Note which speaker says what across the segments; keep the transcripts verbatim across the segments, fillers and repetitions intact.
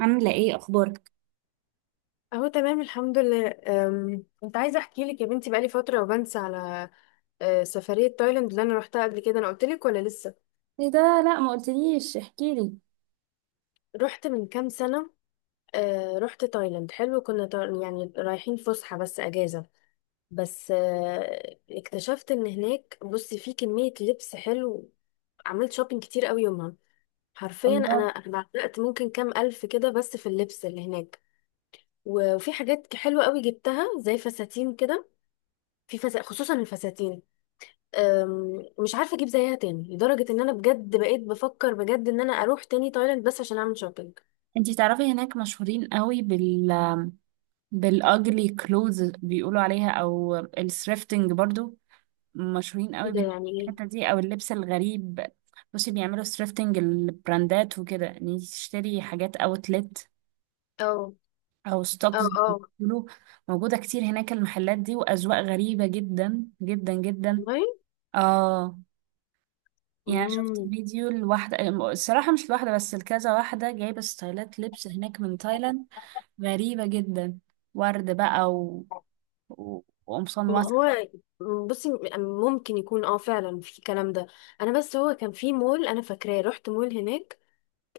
Speaker 1: عاملة ايه اخبارك؟
Speaker 2: اهو تمام الحمد لله، أم، كنت عايزه احكي لك يا بنتي، بقالي فتره وبنسى على أه، سفريه تايلاند اللي انا روحتها قبل كده. انا قلت لك ولا لسه؟
Speaker 1: ايه ده. لا ما قلتليش، احكيلي.
Speaker 2: رحت من كام سنه. أه، رحت تايلاند، حلو. كنا تا- يعني رايحين فسحه، بس اجازه، بس أه، اكتشفت ان هناك، بصي، في كميه لبس حلو. عملت شوبينج كتير قوي يومها. حرفيا
Speaker 1: الله.
Speaker 2: انا بعتقت ممكن كام الف كده بس في اللبس اللي هناك. و- وفي حاجات حلوه قوي جبتها، زي فساتين كده. في فس... خصوصا الفساتين، أم، مش عارفه اجيب زيها تاني، لدرجه ان انا بجد بقيت بفكر بجد ان انا اروح تاني تايلاند بس عشان اعمل شوبينج.
Speaker 1: انتي تعرفي هناك مشهورين قوي بال بالاجلي كلوز بيقولوا عليها او الثريفتنج برضو. مشهورين قوي
Speaker 2: ايه ده يعني ايه؟
Speaker 1: بالحتة دي او اللبس الغريب. بصي بيعملوا ثريفتنج البراندات وكده، ان انتي تشتري حاجات اوتلت
Speaker 2: اه،
Speaker 1: او
Speaker 2: اه،
Speaker 1: ستوكس زي ما
Speaker 2: اه
Speaker 1: بيقولوا. موجودة كتير هناك المحلات دي، واذواق غريبة جدا جدا جدا.
Speaker 2: والله.
Speaker 1: اه. يعني أنا شفت
Speaker 2: مم.
Speaker 1: فيديو لواحدة، الصراحة مش لواحدة بس، لكذا واحدة جايبة ستايلات لبس هناك من تايلاند غريبة جدا. ورد بقى و... و... وقمصان
Speaker 2: ما
Speaker 1: واسعة.
Speaker 2: هو، بصي، ممكن يكون اه فعلا في الكلام ده. انا بس هو كان في مول انا فاكراه، رحت مول هناك،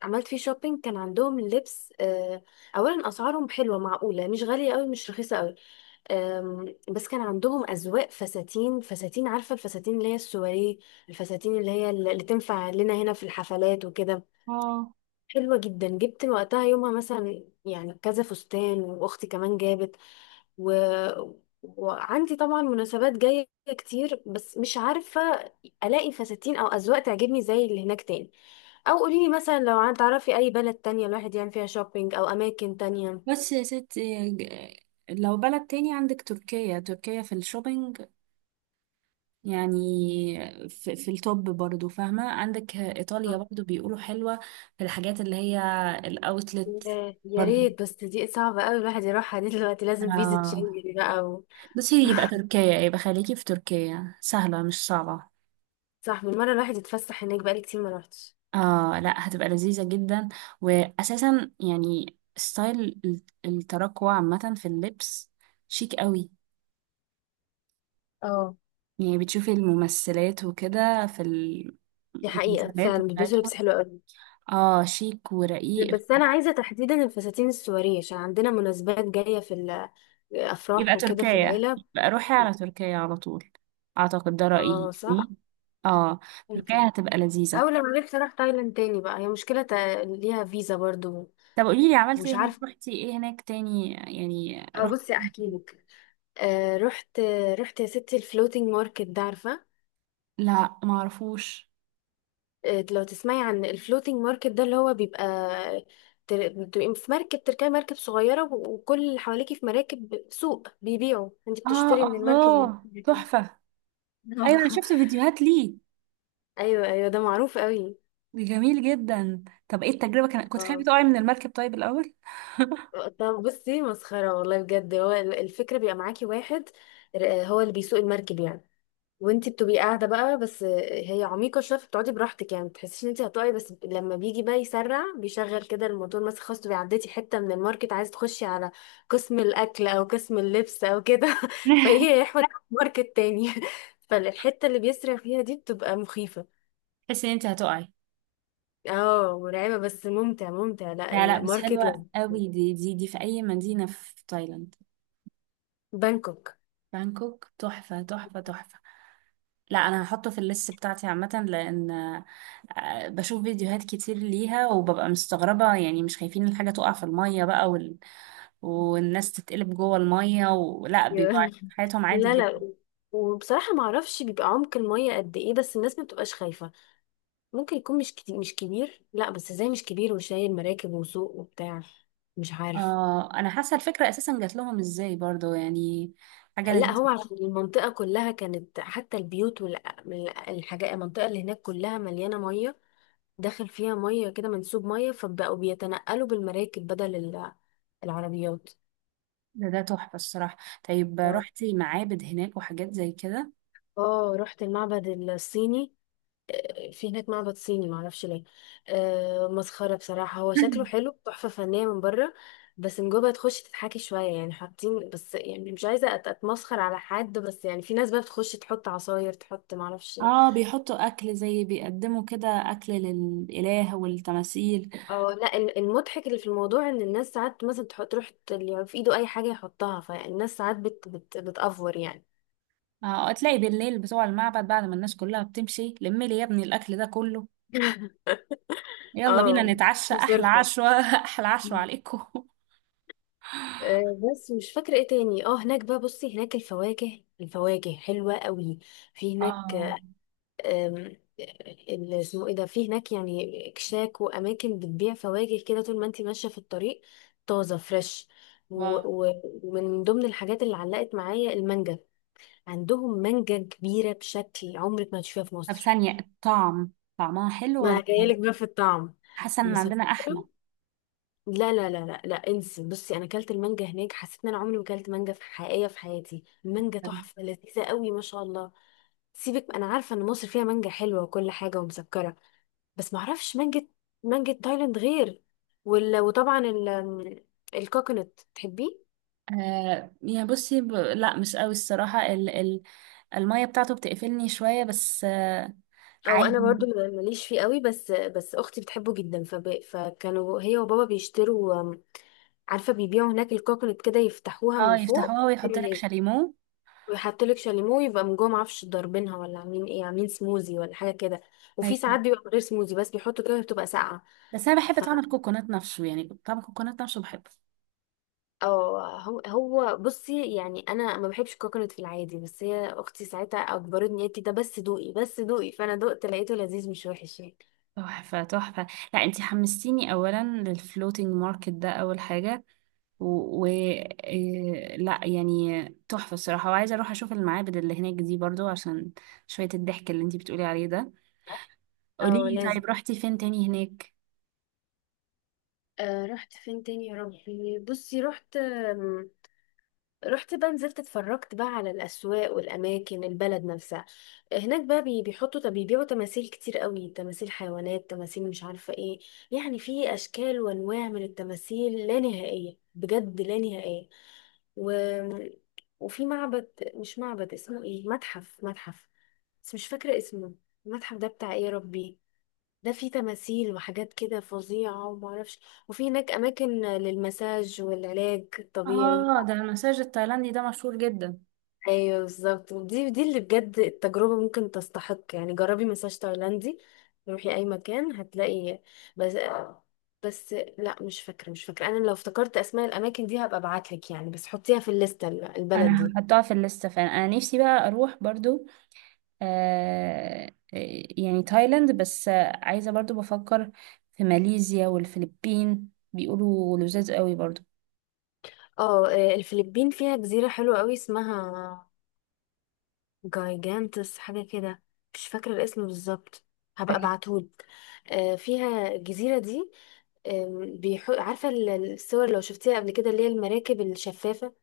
Speaker 2: عملت فيه شوبينج، كان عندهم اللبس. آه، اولا اسعارهم حلوه معقوله، مش غاليه قوي مش رخيصه قوي. أم، بس كان عندهم أذواق فساتين، فساتين عارفة الفساتين اللي هي السواريه؟ الفساتين اللي هي اللي تنفع لنا هنا في الحفلات وكده.
Speaker 1: اه.
Speaker 2: حلوة جدا، جبت وقتها يومها مثلا يعني كذا فستان، وأختي كمان جابت. و... وعندي طبعا مناسبات جاية كتير، بس مش عارفة ألاقي فساتين أو أذواق تعجبني زي اللي هناك تاني. أو قوليلي مثلا، لو عن- تعرفي أي بلد تانية الواحد يعمل فيها شوبينج أو أماكن تانية.
Speaker 1: بس يا ست ج- لو بلد تاني عندك تركيا، تركيا في الشوبينج يعني، في, في التوب برضو فاهمة، عندك إيطاليا برضو بيقولوا حلوة في الحاجات اللي هي الأوتلت.
Speaker 2: يا يا
Speaker 1: برضو
Speaker 2: ريت، بس دي صعبة قوي الواحد يروحها دي دلوقتي، لازم فيزا
Speaker 1: آه.
Speaker 2: شنجن بقى و...
Speaker 1: بصي يبقى تركيا، يبقى خليكي في تركيا، سهلة مش صعبة.
Speaker 2: صح، بالمرة الواحد يتفسح هناك، بقالي كتير ما روحتش.
Speaker 1: اه لا، هتبقى لذيذة جدا. واساسا يعني ستايل ال- التراكوة عامة في اللبس شيك قوي.
Speaker 2: اه.
Speaker 1: يعني بتشوفي الممثلات وكده في
Speaker 2: دي حقيقة
Speaker 1: المسلسلات
Speaker 2: فعلا بيلبسوا
Speaker 1: بتاعتهم.
Speaker 2: لبس حلو قوي.
Speaker 1: اه شيك ورقيق.
Speaker 2: بس أنا عايزة تحديدا الفساتين السواريه عشان عندنا مناسبات جاية في
Speaker 1: يبقى
Speaker 2: الأفراح وكده في
Speaker 1: تركيا،
Speaker 2: العيلة.
Speaker 1: يبقى روحي على تركيا على طول، اعتقد ده رأيي
Speaker 2: اه صح.
Speaker 1: يعني. اه. تركيا
Speaker 2: ممكن.
Speaker 1: هتبقى لذيذة.
Speaker 2: أول لما عرفت أروح تايلاند تاني بقى، هي مشكلة، تا- ليها فيزا برضو.
Speaker 1: طب قوليلي، عملتي
Speaker 2: مش
Speaker 1: ايه هناك؟
Speaker 2: عارفة.
Speaker 1: رحتي ايه هناك تاني؟ يعني
Speaker 2: اه،
Speaker 1: رحتي.
Speaker 2: بصي أحكي لك. آه رحت رحت يا ستي الفلوتينج ماركت ده، عارفة؟
Speaker 1: لا معرفوش.
Speaker 2: آه، لو تسمعي عن الفلوتينج ماركت ده، اللي هو بيبقى، تر- بتبقي في مركب، تركبي مركب صغيرة، و- وكل اللي حواليكي في مراكب سوق بيبيعوا، انت
Speaker 1: اه.
Speaker 2: بتشتري من المركب اللي
Speaker 1: الله تحفة. ايوه انا شفت فيديوهات ليه.
Speaker 2: ايوه ايوه، ده معروف قوي.
Speaker 1: جميل جدا. طب ايه التجربه؟ كان كنت خايفه
Speaker 2: اه.
Speaker 1: تقعي من المركب طيب الاول؟
Speaker 2: طب بصي، مسخرة والله بجد. هو ال- الفكرة بيبقى معاكي واحد، ر- هو اللي بيسوق المركب يعني، وانتي بتبقي قاعده بقى. بس هي عميقه شويه، فبتقعدي براحتك يعني، ما بتحسيش ان انتي هتقعي. بس لما بيجي بقى يسرع، بيشغل كده الموتور مثلا، خلاص تبقي عديتي حته من الماركت، عايزه تخشي على قسم الاكل او قسم اللبس او كده فهي يحوت ماركت تاني فالحته اللي بيسرع فيها دي بتبقى مخيفه.
Speaker 1: تحس ان انت هتقعي.
Speaker 2: اه مرعبه، بس ممتع ممتع. لا
Speaker 1: لا لا، بس
Speaker 2: الماركت
Speaker 1: حلوة
Speaker 2: لذ-
Speaker 1: قوي دي. دي دي في اي مدينة في تايلاند؟
Speaker 2: بانكوك.
Speaker 1: بانكوك؟ تحفة تحفة تحفة. لا انا هحطه في الليست بتاعتي عامة، لان آه، بشوف فيديوهات كتير ليها وببقى مستغربة، يعني مش خايفين الحاجة تقع في المية بقى وال... والناس تتقلب جوه المية، ولا بيبقوا عايشين حياتهم عادي.
Speaker 2: لا لا. وبصراحه ما اعرفش بيبقى عمق الميه قد ايه، بس الناس ما بتبقاش خايفه. ممكن يكون مش كتير، مش كبير. لا بس ازاي مش كبير وشايل مراكب وسوق وبتاع؟ مش عارف.
Speaker 1: اه انا حاسه الفكره اساسا جات لهم ازاي برضو، يعني حاجه
Speaker 2: لا، هو
Speaker 1: لذيذه.
Speaker 2: عشان المنطقة كلها كانت، حتى البيوت والحاجات، المنطقة اللي هناك كلها مليانة مية، داخل فيها مية كده منسوب مية، فبقوا بيتنقلوا بالمراكب بدل ال- العربيات.
Speaker 1: ده, ده تحفه الصراحه. طيب
Speaker 2: اه.
Speaker 1: رحتي معابد هناك وحاجات زي كده؟
Speaker 2: اه رحت المعبد الصيني، في هناك معبد صيني، معرفش ليه. آه مسخرة بصراحة، هو شكله حلو، تحفة فنية من بره، بس من جوه تخش تتحكي شوية يعني، حاطين بس، يعني مش عايزة أت- اتمسخر على حد، بس يعني في ناس بقى بتخش تحط عصاير، تحط معرفش إيه.
Speaker 1: اه بيحطوا اكل، زي بيقدموا كده اكل للاله والتماثيل.
Speaker 2: اه لا، ال- المضحك اللي في الموضوع ان الناس ساعات مثلا تحط، تروح ت- اللي في ايده اي حاجة يحطها. فالناس ساعات بت بت بتأفور يعني.
Speaker 1: اه تلاقي بالليل بتوع المعبد بعد ما الناس كلها بتمشي، لمي لي يا ابني الاكل ده كله، يلا بينا
Speaker 2: اه
Speaker 1: نتعشى احلى
Speaker 2: مصرفة.
Speaker 1: عشوه، احلى عشوه عليكم.
Speaker 2: آه، بس مش فاكرة ايه تاني. اه هناك بقى، بصي، هناك الفواكه، الفواكه حلوة قوي في هناك.
Speaker 1: اه.
Speaker 2: أم، اللي اسمه ايه ده، في هناك يعني اكشاك واماكن بتبيع فواكه كده طول ما انت ماشيه في الطريق، طازه فريش. و-
Speaker 1: واو.
Speaker 2: و- ومن ضمن الحاجات اللي علقت معايا المانجا. عندهم مانجا كبيره بشكل عمرك ما هتشوفيها في
Speaker 1: طب
Speaker 2: مصر.
Speaker 1: ثانيه، الطعم، طعمها حلو
Speaker 2: ما
Speaker 1: ولا؟
Speaker 2: جايلك بقى في الطعم،
Speaker 1: حاسه ان عندنا
Speaker 2: مسكره.
Speaker 1: احلى.
Speaker 2: لا لا لا لا لا انسي، بصي انا اكلت المانجا هناك حسيت ان انا عمري ما اكلت مانجا في حقيقيه في حياتي. المانجا تحفه لذيذه قوي ما شاء الله. سيبك، انا عارفه ان مصر فيها مانجا حلوه وكل حاجه ومسكره، بس ما اعرفش، مانجة مانجة تايلاند غير. وال... وطبعا ال... الكوكونات، تحبيه؟
Speaker 1: آه يعني بصي ب... لا مش قوي الصراحة ال... ال... المية بتاعته بتقفلني شوية بس آه،
Speaker 2: او انا
Speaker 1: عادي.
Speaker 2: برضو ماليش فيه قوي، بس بس اختي بتحبه جدا، فب... فكانوا هي وبابا بيشتروا. عارفه بيبيعوا هناك الكوكونات كده، يفتحوها
Speaker 1: اه
Speaker 2: من فوق
Speaker 1: يفتحوها ويحط لك شاليمو.
Speaker 2: ويحطوا لك شاليمو، يبقى من جوه معرفش ضاربينها ولا عاملين ايه، عاملين سموزي ولا حاجه كده، وفي ساعات
Speaker 1: ايوه.
Speaker 2: بيبقى من غير سموزي، بس بيحطوا كده بتبقى ساقعه.
Speaker 1: بس انا بحب
Speaker 2: ف...
Speaker 1: طعم الكوكونات نفسه، يعني طعم الكوكونات نفسه بحبه.
Speaker 2: اه، هو هو بصي، يعني انا ما بحبش الكوكونات في العادي، بس هي اختي ساعتها اجبرتني، قالت لي ده بس دوقي بس دوقي، فانا دقت لقيته لذيذ، مش وحش يعني.
Speaker 1: تحفة تحفة. لا انتي حمستيني اولا للفلوتينج ماركت ده اول حاجة، و, و... إيه... لا يعني تحفة الصراحة، وعايزة اروح اشوف المعابد اللي هناك دي برضو عشان شوية الضحك اللي انتي بتقولي عليه ده.
Speaker 2: اه
Speaker 1: قوليلي
Speaker 2: لازم.
Speaker 1: طيب رحتي فين تاني هناك؟
Speaker 2: آه، رحت فين تاني يا ربي؟ بصي، رحت آم، رحت بقى، نزلت اتفرجت بقى على الأسواق والأماكن، البلد نفسها. هناك بقى بي- بيحطوا، بيبيعوا تماثيل كتير قوي، تماثيل حيوانات، تماثيل مش عارفة ايه، يعني في أشكال وأنواع من التماثيل لا نهائية بجد، لا نهائية. و... وفي معبد، مش معبد، اسمه ايه، متحف، متحف بس مش فاكرة اسمه. المتحف ده بتاع ايه يا ربي؟ ده فيه تماثيل وحاجات كده فظيعة ومعرفش. وفي هناك أماكن للمساج والعلاج الطبيعي.
Speaker 1: اه ده المساج التايلاندي ده مشهور جدا.
Speaker 2: ايوه بالظبط، ودي دي اللي بجد التجربه ممكن تستحق، يعني جربي مساج تايلاندي، روحي اي مكان هتلاقي. بس بس لا مش فاكره، مش فاكره. انا لو افتكرت اسماء الاماكن دي هبقى ابعتلك يعني، بس حطيها في الليسته، ال- البلد
Speaker 1: انا
Speaker 2: دي.
Speaker 1: هحطها في الليسته فعلا، انا نفسي بقى اروح برضو. آه. آه، يعني تايلاند، بس آه، عايزه برضو بفكر في ماليزيا والفلبين، بيقولوا لذاذ قوي برضو.
Speaker 2: اه. آه، الفلبين فيها جزيره حلوه قوي، اسمها جايجانتس حاجه كده، مش فاكره الاسم بالظبط، هبقى
Speaker 1: ايوه.
Speaker 2: ابعتهولك. آه، فيها الجزيره دي. آم، بيحو... عارفه ال- الصور لو شفتيها قبل كده، اللي هي المراكب الشفافه؟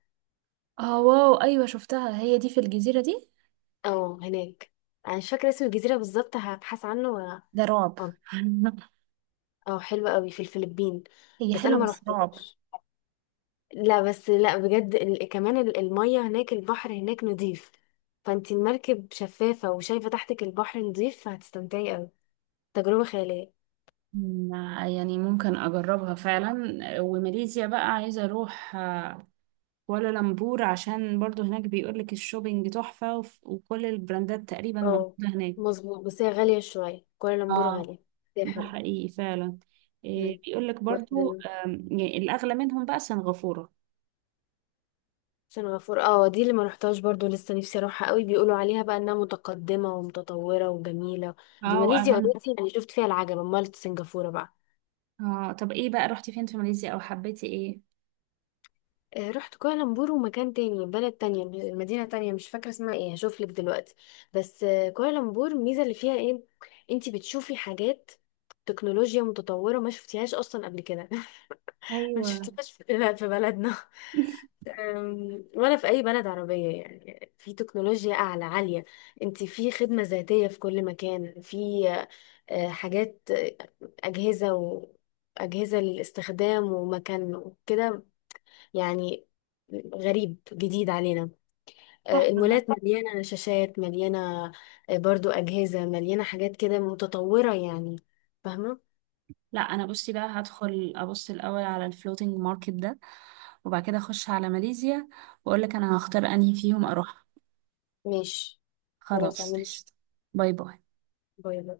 Speaker 1: اه واو ايوه شفتها، هي دي في الجزيره دي؟
Speaker 2: اه هناك. انا مش فاكره اسم الجزيره بالظبط، هبحث عنه و...
Speaker 1: ده رعب.
Speaker 2: اه. اه حلو قوي في الفلبين،
Speaker 1: هي
Speaker 2: بس انا
Speaker 1: حلوه
Speaker 2: ما
Speaker 1: بس رعب.
Speaker 2: رحتش. لا بس لا بجد، ال... كمان ال- الميه هناك، البحر هناك نضيف، فانت المركب شفافه وشايفه تحتك البحر نضيف، فهتستمتعي قوي، تجربه خياليه.
Speaker 1: مم، يعني ممكن اجربها فعلا. وماليزيا بقى عايزه اروح ولا لامبور، عشان برضو هناك بيقولك الشوبينج تحفة، وف- وكل البراندات تقريبا موجودة
Speaker 2: اه
Speaker 1: هناك.
Speaker 2: مظبوط، بس هي غاليه شويه كوالالمبور،
Speaker 1: اه.
Speaker 2: غاليه بس هي
Speaker 1: ده
Speaker 2: حلوه.
Speaker 1: حقيقي فعلا. إيه
Speaker 2: مم.
Speaker 1: بيقولك برضو آم، يعني الأغلى منهم بقى سنغافورة.
Speaker 2: سان غفور، اه دي اللي ما رحتهاش برضو، لسه نفسي اروحها قوي، بيقولوا عليها بقى انها متقدمة ومتطورة وجميلة. دي
Speaker 1: اه
Speaker 2: ماليزيا
Speaker 1: واغاني.
Speaker 2: اوريدي يعني شفت فيها العجب، امال سنغافورة بقى.
Speaker 1: اه طب ايه بقى، رحتي فين في ماليزيا؟ او حبيتي ايه؟
Speaker 2: آه، رحت كوالالمبور، ومكان تاني، بلد تانية مدينة تانية مش فاكرة اسمها ايه، هشوف لك دلوقتي. بس آه، كوالالمبور الميزة اللي فيها ايه، انتي بتشوفي حاجات، تكنولوجيا متطورة ما شفتيهاش اصلا قبل كده، ما
Speaker 1: ايوه.
Speaker 2: شفتهاش في، لا في بلدنا، أم، ولا في اي بلد عربيه يعني. في تكنولوجيا اعلى عاليه، انت في خدمه ذاتيه في كل مكان، في آه، حاجات، آه، اجهزه واجهزه للاستخدام ومكان وكده يعني، غريب جديد علينا. آه،
Speaker 1: تحفه ده.
Speaker 2: المولات مليانه شاشات، مليانه آه، برضو اجهزه، مليانه حاجات كده متطوره يعني، فاهمه؟
Speaker 1: لا انا بصي بقى هدخل ابص الاول على الفلوتينج ماركت ده، وبعد كده اخش على ماليزيا، واقول لك انا هختار انهي فيهم اروح.
Speaker 2: ماشي. خلاص
Speaker 1: خلاص
Speaker 2: اعمل.
Speaker 1: قشطة. باي باي.
Speaker 2: باي باي.